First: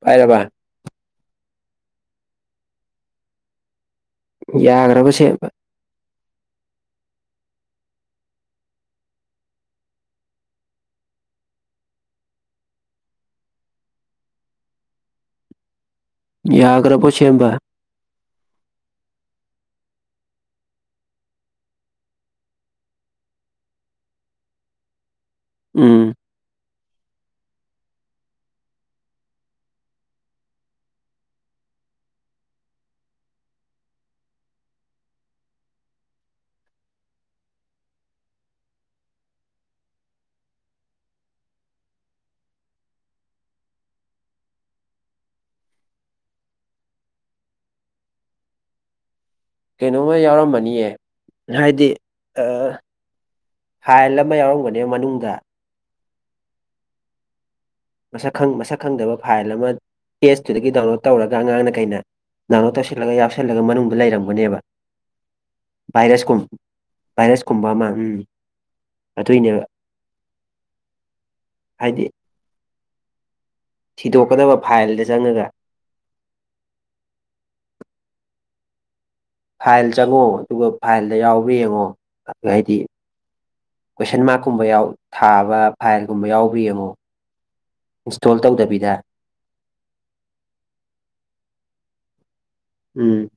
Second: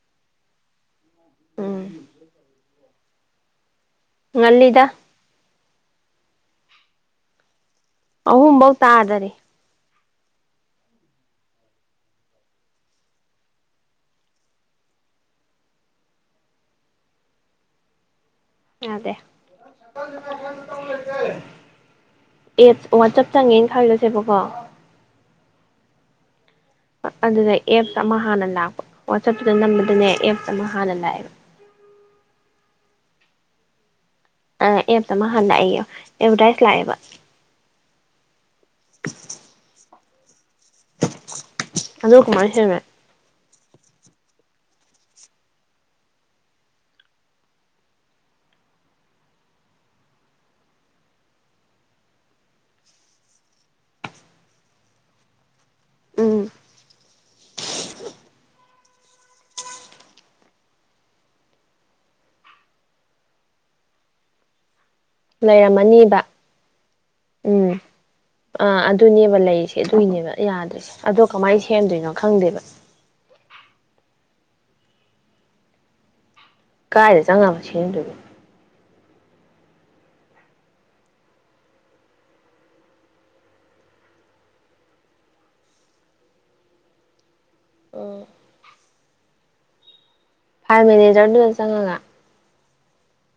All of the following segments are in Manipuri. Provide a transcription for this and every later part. ꯄꯥꯏꯔꯕ ꯎꯝ ꯉꯜꯂꯤꯗ ꯌꯥꯈ꯭ꯔꯕꯁꯦ ꯑꯍꯨꯝ ꯕꯧ ꯇꯥꯗꯔꯤ ꯌꯥꯒ꯭ꯔꯥꯕꯣ ꯁꯦꯝꯕ ꯌꯥꯗꯦ [unintelligible] ꯑꯦꯠ ꯋꯥꯆꯞ ꯆꯪꯉꯦꯟ ꯈꯜꯂꯁꯦꯕꯀꯣ ꯎꯝ ꯑꯗꯨꯗ ꯑꯦꯞꯁ ꯑꯃ ꯍꯥꯟꯅ ꯂꯥꯛꯄ ꯋꯥꯆꯞꯇꯨꯗ ꯅꯝꯕꯗꯅꯦ ꯑꯦꯞꯁ ꯑꯃ ꯍꯥꯟꯅ ꯂꯥꯛꯑꯦ ꯑ ꯑꯦꯞꯇ ꯑꯃ ꯍꯥꯟ ꯂꯥꯛꯑꯦꯌꯣ ꯑꯕꯗꯥꯏꯁ ꯂꯥꯛꯑꯦꯕ [inaudible] ꯑꯗꯨ ꯀꯨꯃꯥꯢ ꯁꯦꯃꯦ ꯀꯩꯅꯣꯝꯃ ꯌꯥꯎꯔꯝꯃꯅꯤꯌꯦ ꯍꯥꯏꯗꯤ ꯑ ꯐꯥꯏꯜ ꯑꯃ ꯌꯥꯎꯔꯝꯒꯅꯦ ꯃꯅꯨꯡꯗ ꯎꯝ ꯃꯁꯛ ꯈꯪ ꯃꯁꯛ ꯈꯪꯗꯕ ꯐꯥꯏꯜ ꯑꯃ ꯄꯦꯖꯇꯨꯗꯒꯤ ꯗꯥꯎꯟꯂꯣꯗ ꯇꯧꯔꯒ ꯑꯉꯥꯡꯅ ꯀꯩꯅ ꯗꯥꯎꯂꯣꯠ ꯇꯧꯁꯤꯜꯂꯒ ꯌꯥꯎꯁꯜꯂꯒ ꯃꯅꯨꯡꯗ ꯂꯩꯔꯝꯒꯅꯦꯕ ꯂꯩꯔꯝꯃꯅꯤꯕ ꯕꯥꯢꯔꯁ ꯀꯨꯝꯕ ꯑꯃ ꯎꯝ ꯑ ꯑꯗꯨꯅꯦꯕ ꯑꯗꯨꯏꯅꯦꯕ ꯂꯩꯔꯤꯁꯦ ꯑꯗꯨꯏꯅꯦꯕ ꯌꯥꯗ꯭ꯔꯤꯁꯦ ꯑꯗꯣ ꯀꯃꯥꯏ ꯍꯥꯏꯗꯤ ꯁꯦꯝꯗꯣꯏꯅꯣ ꯈꯪꯗꯦꯕ ꯊꯤꯗꯣꯛꯀꯗꯕ ꯐꯥꯏꯜꯗ ꯆꯪꯉꯒ ꯀꯥꯏꯗ ꯆꯪꯉꯕ ꯁꯦꯝꯗꯣꯏꯕ ꯐꯥꯏꯜ ꯆꯪꯉꯣ ꯗꯨꯒ ꯐꯥꯏꯜꯗ ꯌꯥꯎꯕ꯭ꯔꯥ ꯌꯦꯉꯣ ꯑꯗꯨ ꯍꯥꯏꯗꯤ ꯀꯣꯏꯁꯟ ꯃꯥꯛꯀꯨꯝꯕ ꯌꯥꯎ ꯊꯥꯕ ꯐꯥꯏꯜꯒꯨꯝꯕ ꯌꯥꯎꯕ꯭ꯔ ꯌꯦꯉꯣ ꯏꯟꯁꯇꯣꯜ ꯇꯧꯗꯕꯤꯗ ꯐꯥꯢꯜ ꯃꯦꯅꯦꯖꯔꯗꯨꯗ ꯆꯪꯉꯒ ꯎꯝ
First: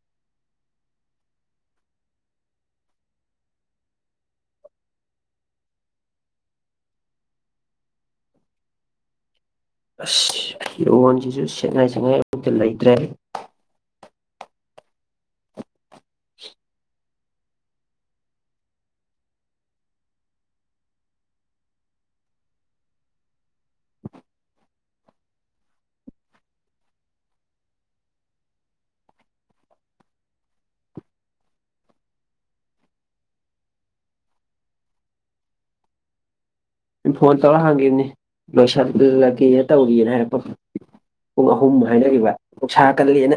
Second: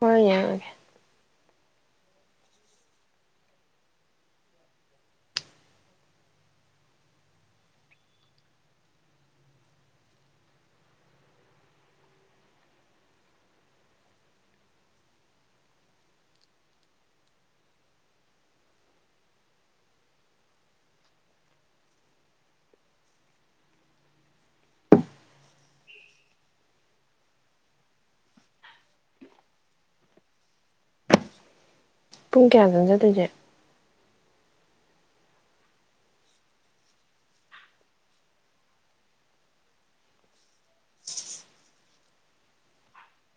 ꯍꯣꯏ ꯌꯦꯡꯉꯒꯦ ꯑꯁ ꯐꯤꯔꯣꯟꯖꯤꯖꯨ ꯁꯦꯠꯉꯥꯏ ꯁꯦꯉꯥꯏ ꯑꯝꯇ ꯂꯩꯇ꯭ꯔꯦ ꯄꯨꯡ ꯀꯌꯥꯗꯅꯣ ꯖꯠꯇꯣꯏꯖꯦ ꯏꯝꯐꯣꯟ ꯇꯧꯔ ꯍꯥꯡꯒꯤꯝꯅꯤ ꯂꯣꯏꯁꯜꯂꯒꯦ ꯇꯧꯔꯤꯑꯅ ꯍꯥꯏꯔꯛꯄ ꯄꯨꯡ ꯑꯍꯨꯝ ꯍꯥꯏꯅꯒꯤꯕ ꯅꯨꯡꯁꯥ ꯀꯜꯂꯦꯅ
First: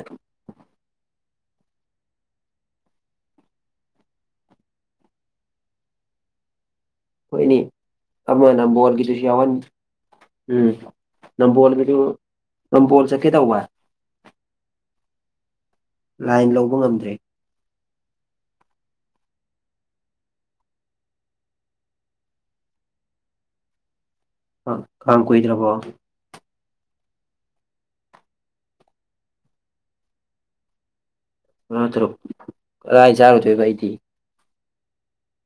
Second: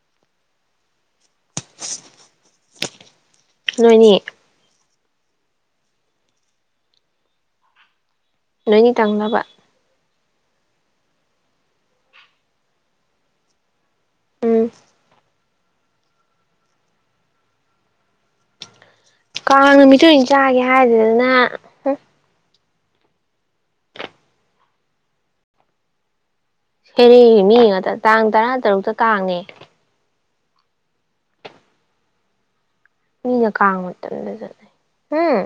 ꯅꯣꯏꯅꯤ ꯍꯣꯏꯅꯤ ꯑꯃꯅ ꯅꯣꯏꯅꯤ ꯕꯣꯜꯒꯤꯗꯨꯁ ꯇꯪꯅꯕ ꯌꯥꯎꯍꯟ ꯎꯝ ꯅꯝꯕꯣꯜꯒꯤꯗꯨ ꯅꯝꯕꯣꯜ ꯆꯠꯀꯦ ꯇꯧꯕ ꯎꯝ ꯂꯥꯏꯟ ꯂꯧꯕ ꯉꯝꯗ꯭ꯔꯦ ꯀꯥꯡ ꯅꯨꯃꯤꯠꯇꯨ ꯑꯣꯏꯟ ꯆꯥꯒꯦ ꯍꯥꯏꯗꯗꯅ ꯑꯥ ꯀꯥꯡ ꯀꯨꯏꯗ꯭ꯔꯕꯣ ꯁꯦꯔꯦꯒꯤ ꯃꯤ ꯉꯥꯇ ꯇꯥꯡ ꯇꯔꯥꯇꯔꯨꯛꯇ ꯀꯥꯡꯅꯦ ꯇꯔꯥ ꯇꯔꯨꯛ ꯀꯗꯥꯏ ꯃꯤꯅ ꯆꯥꯔꯨꯗꯣꯏꯕ ꯀꯥꯡ ꯑꯩꯗꯤ ꯃꯇꯝꯗ ꯆꯠꯅꯩ ꯍꯨꯝ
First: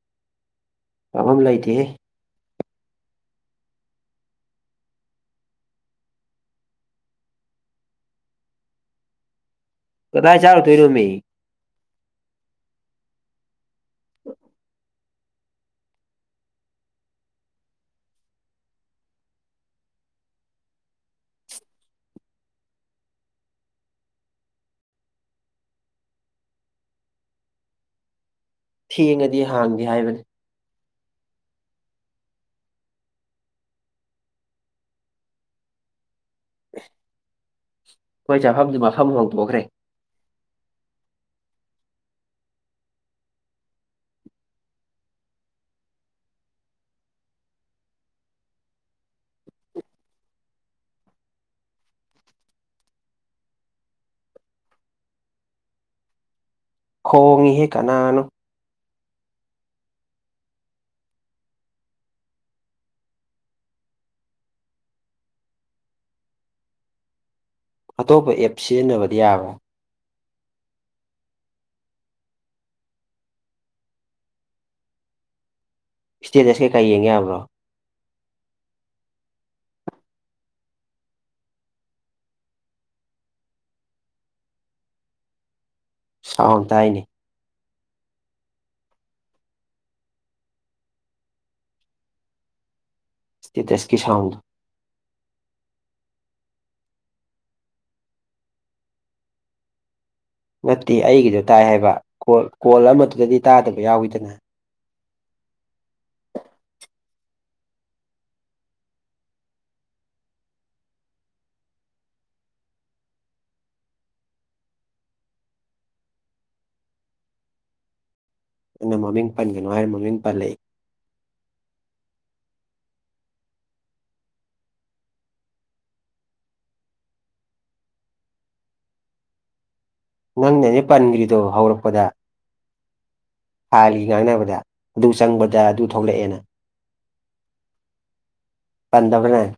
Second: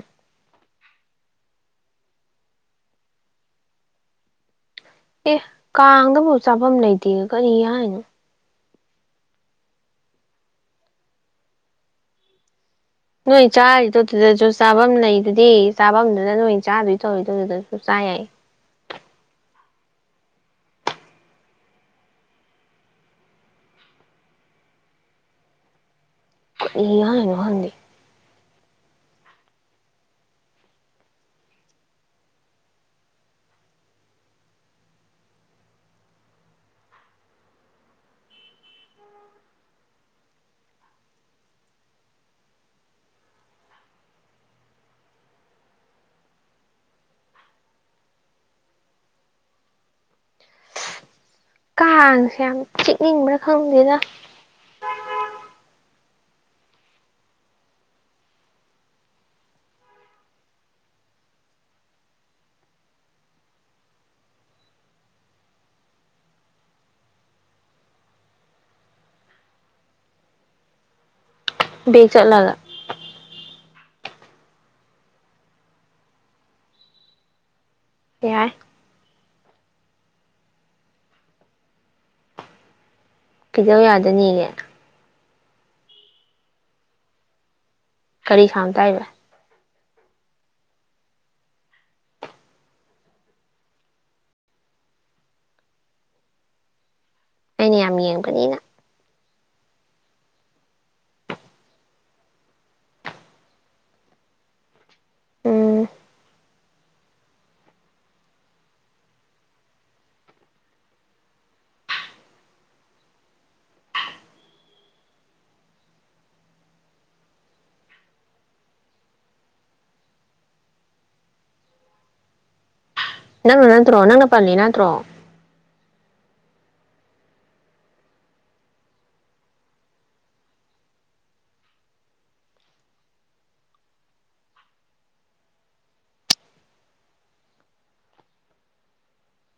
ꯄꯥꯕꯝ ꯂꯩꯇꯦꯍꯦ ꯑꯦ ꯀꯥꯡꯗꯕꯨ ꯆꯥꯕꯝ ꯂꯩꯇꯦ ꯀꯔꯤ ꯍꯥꯏꯅꯣ ꯀꯗꯥꯏ ꯆꯥꯔꯨꯇꯣꯏꯅꯣꯃꯤ ꯅꯣꯏ ꯆꯥꯔꯤꯗꯣ ꯗꯨꯗꯖꯨ ꯆꯥꯕꯝ ꯂꯩꯗꯨꯗꯤ ꯆꯥꯕꯝꯗꯨꯅ ꯅꯣꯏ ꯆꯥꯗꯣꯏ ꯇꯧꯔꯤꯗꯣ ꯗꯨꯗꯖꯨ ꯆꯥ ꯌꯥꯏ ꯀꯔꯤ ꯍꯥꯏꯅꯣ ꯈꯪꯗꯦ ꯊꯦꯡꯉꯗꯤ ꯍꯥꯡꯗꯦ ꯍꯥꯏꯕꯅꯤ ꯈꯣꯏ ꯆꯥꯐꯝꯗꯤ ꯃꯐꯝ ꯍꯧꯇꯣꯈ꯭ꯔꯦ ꯀꯥꯡꯁꯦ ꯌꯥꯝ ꯆꯤꯛꯅꯤꯡꯕ꯭ꯔꯥ ꯈꯪꯗꯦꯗ ꯈꯣꯡꯉꯤꯍꯦ ꯀꯅꯥꯅꯣ ꯑꯇꯣꯞꯄ ꯑꯦꯞ ꯁꯤꯖꯤꯟꯅꯕꯗꯤ ꯌꯥꯕ꯭ꯔꯥ ꯕꯦꯛ ꯆꯠꯂꯒ ꯏꯁꯇꯦꯗꯁ ꯀꯩꯀꯥ ꯌꯦꯡ ꯌꯥꯕ꯭ꯔꯣ ꯌꯥꯏ ꯀꯩꯗꯧ ꯌꯥꯗꯅꯤꯒꯦ ꯁꯥꯎꯟ ꯇꯥꯏꯅꯦ ꯀꯔꯤ ꯁꯥꯎꯟ ꯇꯥꯏꯕ ꯏꯁꯇꯦꯇꯁꯀꯤ ꯁꯥꯎꯟꯗꯣ ꯑꯩꯅ ꯌꯥꯝ ꯌꯦꯡꯕꯅꯤꯅ ꯅꯠꯇꯦ ꯑꯩꯒꯤꯗꯣ ꯇꯥꯏ ꯍꯥꯏꯕ ꯀꯣꯜ ꯀꯣꯜ ꯑꯃꯗꯨꯗꯗꯤ ꯇꯥꯗꯕ ꯌꯥꯎꯋꯤꯗꯅ ꯎꯝ ꯑꯩꯅ ꯃꯃꯤꯡ ꯄꯟꯒꯅꯨ ꯍꯥꯏꯔ ꯃꯃꯤꯡ ꯄꯜꯂꯏ ꯅꯪꯅ ꯅꯠꯇ꯭ꯔꯣ ꯅꯪꯅ ꯄꯜꯂꯤ ꯅꯠꯇ꯭ꯔꯣ ꯅꯪꯅꯅꯦ ꯄꯟꯈ꯭ꯔꯤꯗꯣ ꯍꯧꯔꯛꯄꯗ ꯊꯥꯒꯤ ꯉꯥꯡꯅꯕꯗ ꯑꯗꯨ ꯆꯪꯕꯗ ꯑꯗꯨ ꯊꯣꯛꯂꯛꯑꯦꯅ ꯄꯟꯗꯕꯅꯦ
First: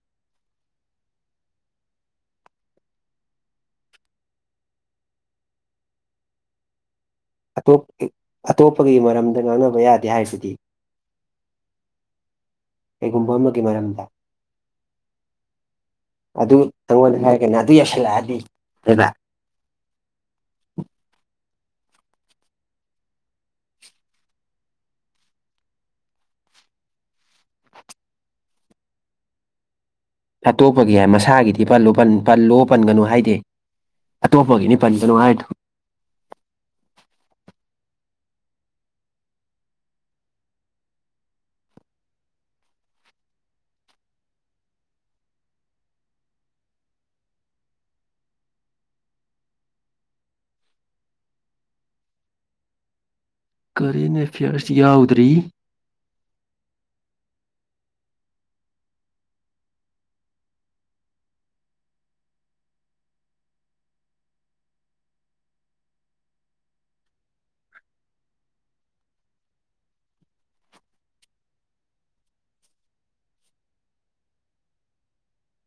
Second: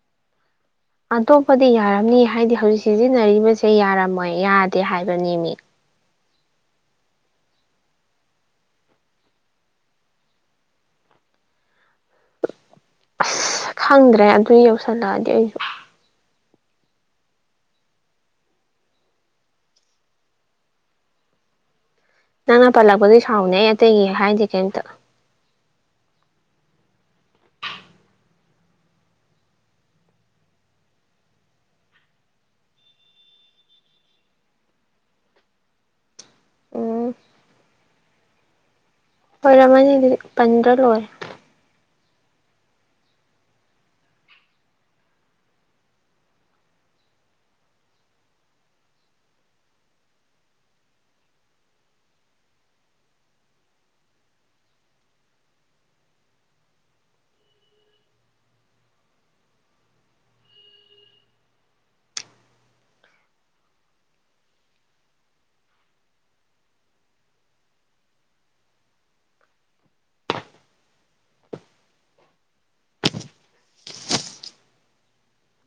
ꯑꯇꯣꯞꯄꯗꯤ ꯌꯥꯔꯝꯅꯤ ꯍꯥꯏꯗꯤ ꯍꯧꯖꯤꯛ ꯁꯤꯖꯤꯟꯅꯔꯤꯕꯁꯦ ꯌꯥꯔꯝꯃꯣꯏ ꯌꯥꯗꯦ ꯍꯥꯏꯕꯅꯦꯃꯤ ꯑꯇꯣꯞ ꯑꯇꯣꯞꯄꯒꯤ ꯃꯔꯝꯗ ꯉꯥꯡꯅꯕ ꯌꯥꯗꯦ ꯍꯥꯏꯁꯤꯗꯤ [inaudible] ꯑꯃꯒꯤ ꯃꯔꯝꯗ ꯈꯪꯗ꯭ꯔꯦ ꯑꯗꯨ ꯌꯧꯁꯜꯂꯛꯑꯗꯤ ꯑꯩꯁꯨ ꯑꯗꯨ ꯅꯪꯉꯣꯟꯗ ꯍꯥꯏꯔꯒꯅ ꯑꯗꯨ ꯌꯧꯁꯤꯜꯂꯛꯑꯗꯤ ꯍꯥꯏꯕ ꯅꯪꯅ ꯄꯜꯂꯛꯄꯗꯨꯏ ꯁꯥꯎꯕꯅꯦ ꯑꯩ ꯑꯇꯩꯒꯤ ꯍꯥꯏꯗꯦ ꯀꯩꯃꯇ ꯑꯇꯣꯞꯄꯒꯤ ꯃꯁꯥꯒꯤꯗꯤ ꯄꯜ ꯄꯜꯂꯣ ꯄꯟꯒꯅꯨ ꯍꯥꯏꯗꯦ ꯑꯇꯣꯞꯄꯒꯤꯅꯤ ꯄꯟꯒꯅꯨ ꯍꯥꯏꯗꯣ ꯑꯣ ꯑꯣꯏꯔꯝꯃꯅꯤ ꯑꯗꯨꯗꯤ ꯄꯟꯗ꯭ꯔ ꯂꯣꯏꯔꯦ ꯀꯔꯦꯟ ꯑꯦꯐꯤꯌꯔꯁ ꯌꯥꯎꯗ꯭ꯔꯤ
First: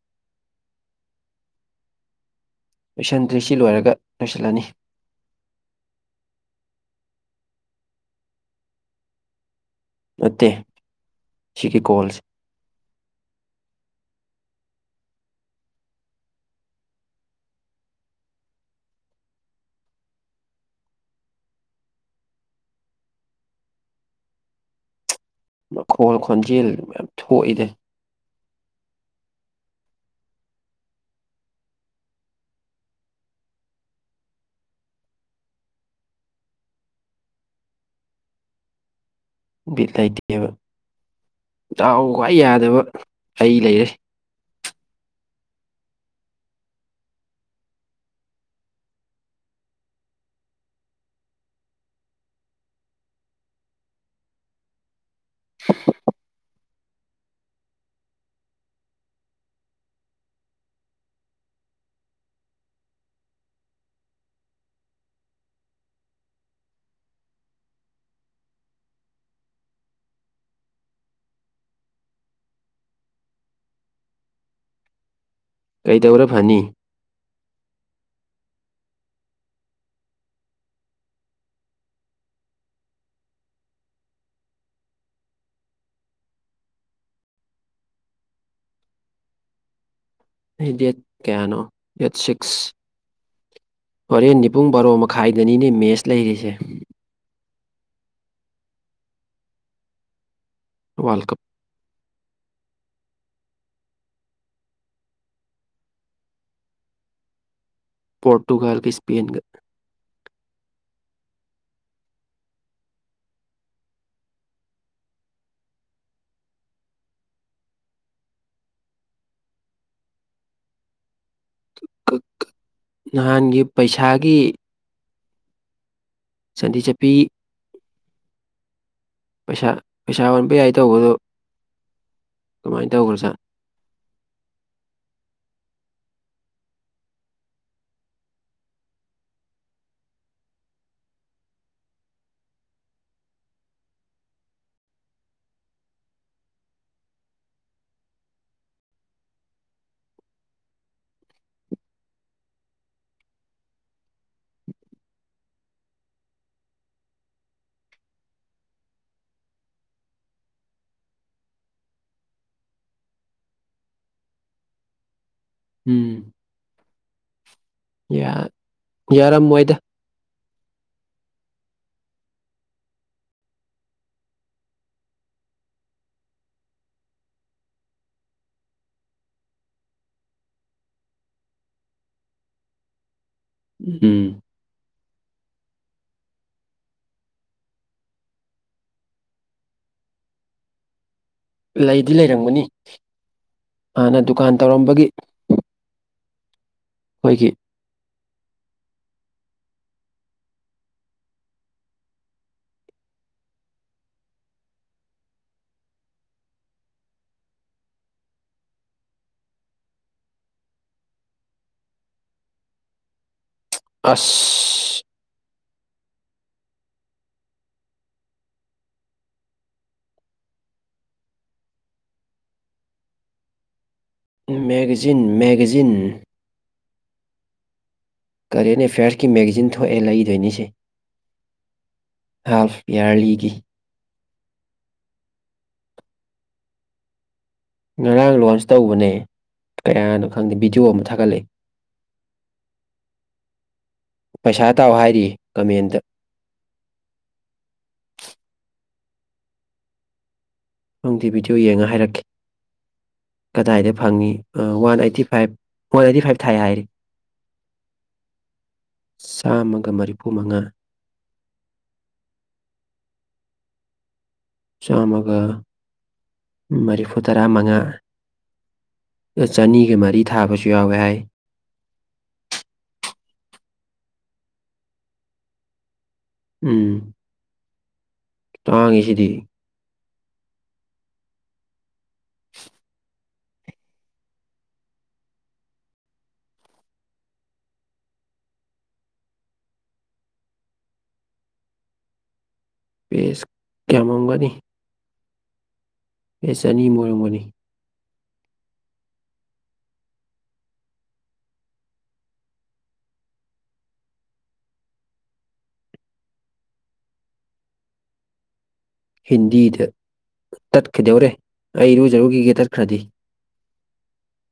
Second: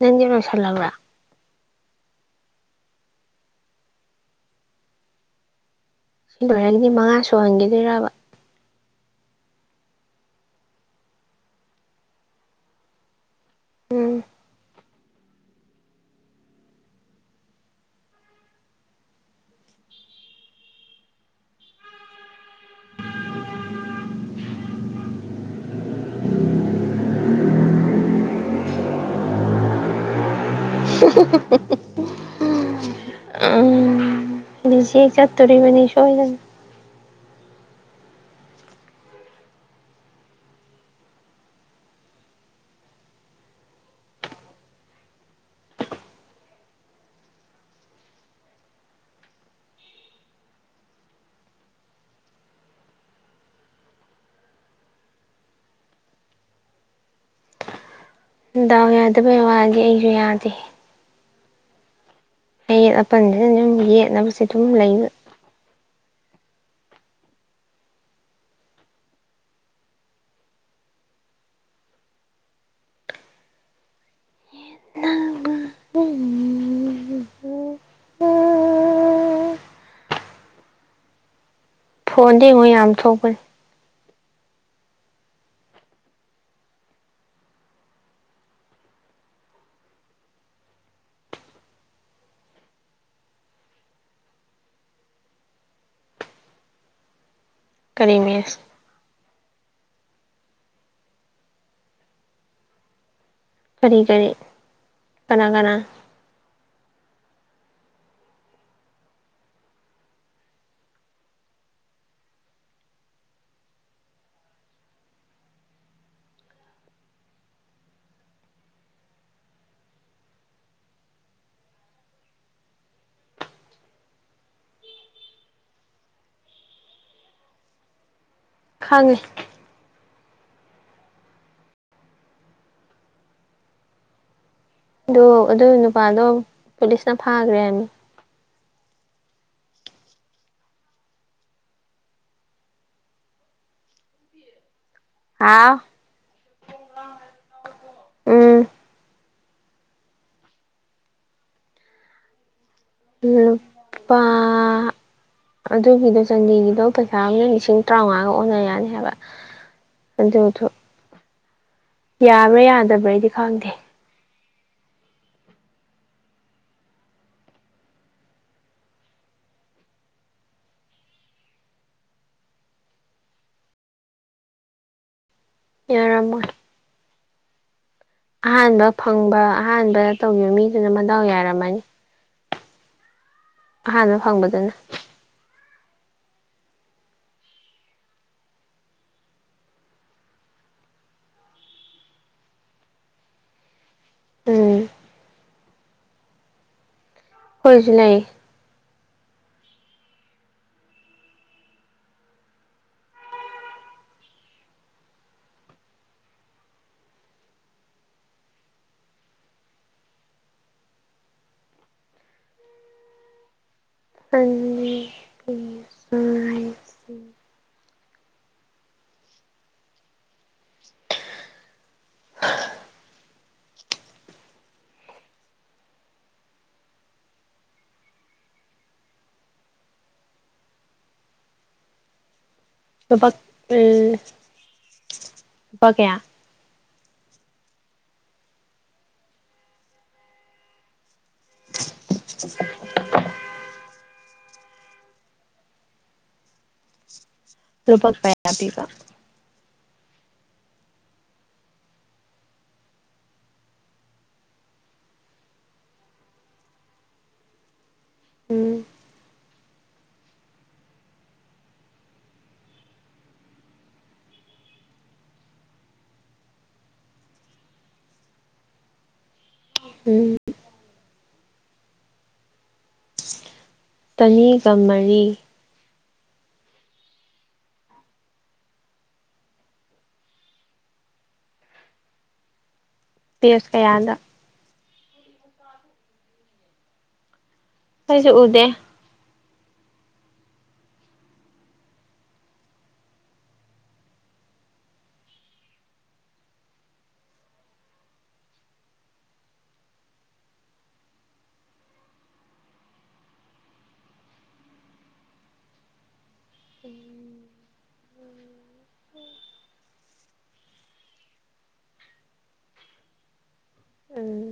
ꯅꯪꯗꯤ ꯂꯣꯏꯁꯜꯂꯕ꯭ꯔ ꯂꯣꯏꯁꯤꯟꯗ꯭ꯔꯤ ꯁꯤ ꯂꯣꯏꯔꯒ ꯂꯣꯏꯁꯜꯂꯅꯤ ꯕ꯭ꯔꯦꯟꯗꯤ ꯃꯉꯥ ꯁꯨꯍꯟꯒꯤꯗꯣꯏꯔꯕ ꯅꯠꯇꯦ ꯁꯤꯒꯤ ꯀꯣꯜꯁ ꯎꯝ ꯃꯈꯣꯜ ꯈꯣꯟꯖꯦꯜ ꯃꯌꯥꯝ ꯊꯣꯛꯏꯗ ꯍꯤ ꯍꯤ ꯍꯤ ꯍꯤ ꯎꯝ ꯔꯤꯖꯦꯛ ꯆꯠꯇꯣꯔꯤꯕꯅꯤ ꯁꯣꯏꯗꯅ ꯕꯤꯠ ꯂꯩꯇꯦꯕ ꯗꯥꯎ ꯈ꯭ꯋꯥꯏ ꯌꯥꯗꯕ ꯑꯩ ꯂꯩꯔꯦ ꯗꯥꯎ ꯌꯥꯗꯕꯩ ꯋꯥꯗꯤ ꯑꯩꯁꯨ ꯌꯥꯗꯦ ꯑꯌꯦꯠ ꯑꯄꯟꯖꯤꯗ ꯗꯨꯝ ꯌꯦꯠꯅꯕꯁꯦ ꯑꯗꯨꯝ ꯂꯩꯕ ꯅꯪ ꯀꯩꯗꯧꯔ ꯐꯅꯤ ꯎꯝ ꯐꯣꯟꯗ ꯌꯦꯡꯉꯣ ꯌꯥꯝ ꯊꯣꯛꯄꯅꯤ ꯉꯁꯤ ꯗꯦꯠ ꯀꯌꯥꯅꯣ ꯗꯦꯠ ꯁꯤꯛꯁ ꯍꯣꯔꯦꯟꯗꯤ ꯄꯨꯡ ꯕꯥꯔꯣ ꯃꯈꯥꯏꯗꯅꯤꯅꯦ ꯃꯦꯁ ꯂꯩꯔꯤꯁꯦ ꯀꯔꯤ ꯃꯦꯁ ꯋꯥꯔꯜ ꯀꯞ ꯀꯔꯤ ꯀꯔꯤ ꯀꯅꯥ ꯀꯅꯥ ꯄꯣꯔꯇꯨꯒꯜꯒ ꯁ꯭ꯄꯦꯟꯒ ꯀꯛ ꯀꯛ ꯅꯍꯥꯟꯒꯤ ꯄꯩꯁꯥꯒꯤ ꯆꯥꯟꯗꯤ ꯆꯞꯄꯤ ꯈꯪꯉꯦ ꯄꯩꯁꯥ ꯄꯩꯁꯥ ꯑꯣꯟꯕ ꯌꯥꯏ ꯇꯧꯕꯗꯨ ꯀꯃꯥꯏ ꯇꯧꯈ꯭ꯔ ꯖꯥꯠꯅꯣ ꯑꯗꯣ ꯑꯗꯨꯏ ꯅꯨꯄꯥꯗꯣ ꯄꯨꯂꯤꯁꯅ ꯐꯥꯒ꯭ꯔꯦ ꯍꯥꯏꯃꯤ ꯍꯥꯥꯎ ꯎꯝ ꯎꯝ ꯂꯨꯄꯥ ꯑꯗꯨꯒꯤꯗꯣ ꯆꯥꯟꯗꯤꯒꯤꯗꯣ ꯄꯩꯁꯥ ꯑꯃꯅ ꯂꯤꯁꯤꯡ ꯇꯔꯥ ꯃꯉꯥꯒ ꯑꯣꯟꯅ ꯌꯥꯅꯤ ꯍꯥꯏꯕ ꯑꯗꯨꯊꯣ ꯌꯥꯕ꯭ꯔ ꯌꯥꯗꯕ꯭ꯔꯩꯗꯤ ꯈꯪꯗꯦ ꯎꯝ ꯌꯥ ꯌꯥꯔꯝꯃꯣꯏꯗ ꯌꯥꯔꯝꯃꯣꯏ ꯑꯍꯥꯟꯕ ꯐꯪꯕ ꯑꯍꯥꯟꯕ ꯇꯧꯒꯤꯕ ꯃꯤꯗꯨꯅ ꯃꯗꯥꯎ ꯌꯥꯔꯝꯃꯅꯤ ꯑꯍꯥꯟꯕ ꯎꯝ ꯐꯪꯕꯗꯅ ꯂꯩꯗꯤ ꯂꯩꯔꯝꯒꯅꯤ ꯍꯥꯟꯅ ꯗꯨꯀꯥꯟ ꯎꯝ ꯇꯧꯔꯝꯕꯒꯤ ꯍꯣꯏꯒꯤ ꯈꯣꯏꯁꯨ ꯂꯩ ꯑꯁ ꯏꯝ ꯃꯦꯒꯥꯖꯤꯟ ꯃꯦꯒꯥꯖꯤꯟ ꯀꯔꯦꯟ ꯑꯦꯐꯤꯌꯔꯁꯀꯤ ꯃꯦꯒꯖꯤꯟ ꯊꯣꯛꯑꯦ ꯂꯩꯗꯣꯏꯅꯤꯁꯦ ꯍꯥꯞ ꯂꯨꯄꯛ ꯑ ꯂꯨꯄꯥ ꯀꯌꯥ ꯉꯔꯥꯡ ꯂꯣꯟꯁ ꯇꯧꯕꯅꯦ ꯀꯌꯥꯅꯣ ꯈꯪꯗꯦ ꯚꯤꯗꯤꯑꯣ ꯑꯃ ꯊꯥꯒꯠꯂꯛꯑꯦ [unintelligible] ꯄꯩꯁꯥ ꯇꯥꯎ ꯍꯥꯏꯔꯤ ꯀꯃꯦꯟꯗ ꯂꯨꯄꯥ ꯀꯌꯥ ꯄꯤꯕ ꯔꯪꯗꯦ ꯕꯤꯗꯤꯑꯣ ꯌꯦꯡꯉ ꯍꯥꯏꯔꯛꯀꯦ ꯀꯗꯥꯏꯗ ꯐꯪꯉꯤ ꯑ one eighty five one eighty five ꯊꯥꯏ ꯍꯥꯏꯔꯤ ꯎꯝ ꯆꯥꯝꯃꯒ ꯃꯔꯤꯐꯨ ꯃꯉꯥ ꯆꯥꯝꯃꯒ ꯃꯔꯤꯐꯨꯇꯔꯥꯃꯉꯥ ꯑ ꯆꯅꯤꯒ ꯃꯔꯤ ꯎꯝ ꯊꯥꯕꯁꯨ ꯌꯥꯎꯋꯦ ꯍꯥꯏ ꯇꯅꯤꯒ ꯃꯔꯤ ꯎꯝ ꯇꯥꯡꯉꯤ ꯁꯤꯗꯤ ꯄꯦꯁ ꯀꯌꯥꯗ ꯑꯩꯁꯨ ꯎꯗꯦ ꯄꯦꯁ ꯌꯥꯝꯃꯝꯒꯅꯤ ꯄꯦꯁ ꯆꯅꯤꯃꯨꯛ ꯑꯣꯏꯔꯝꯒꯅꯤ ꯍꯤꯟꯗꯤꯗ ꯇꯠꯈꯤꯗꯧꯔꯦ ꯑꯩ ꯏꯔꯨꯖꯔꯨꯒꯤꯒꯦ ꯇꯠꯈ꯭ꯔꯗꯤ ꯎꯝ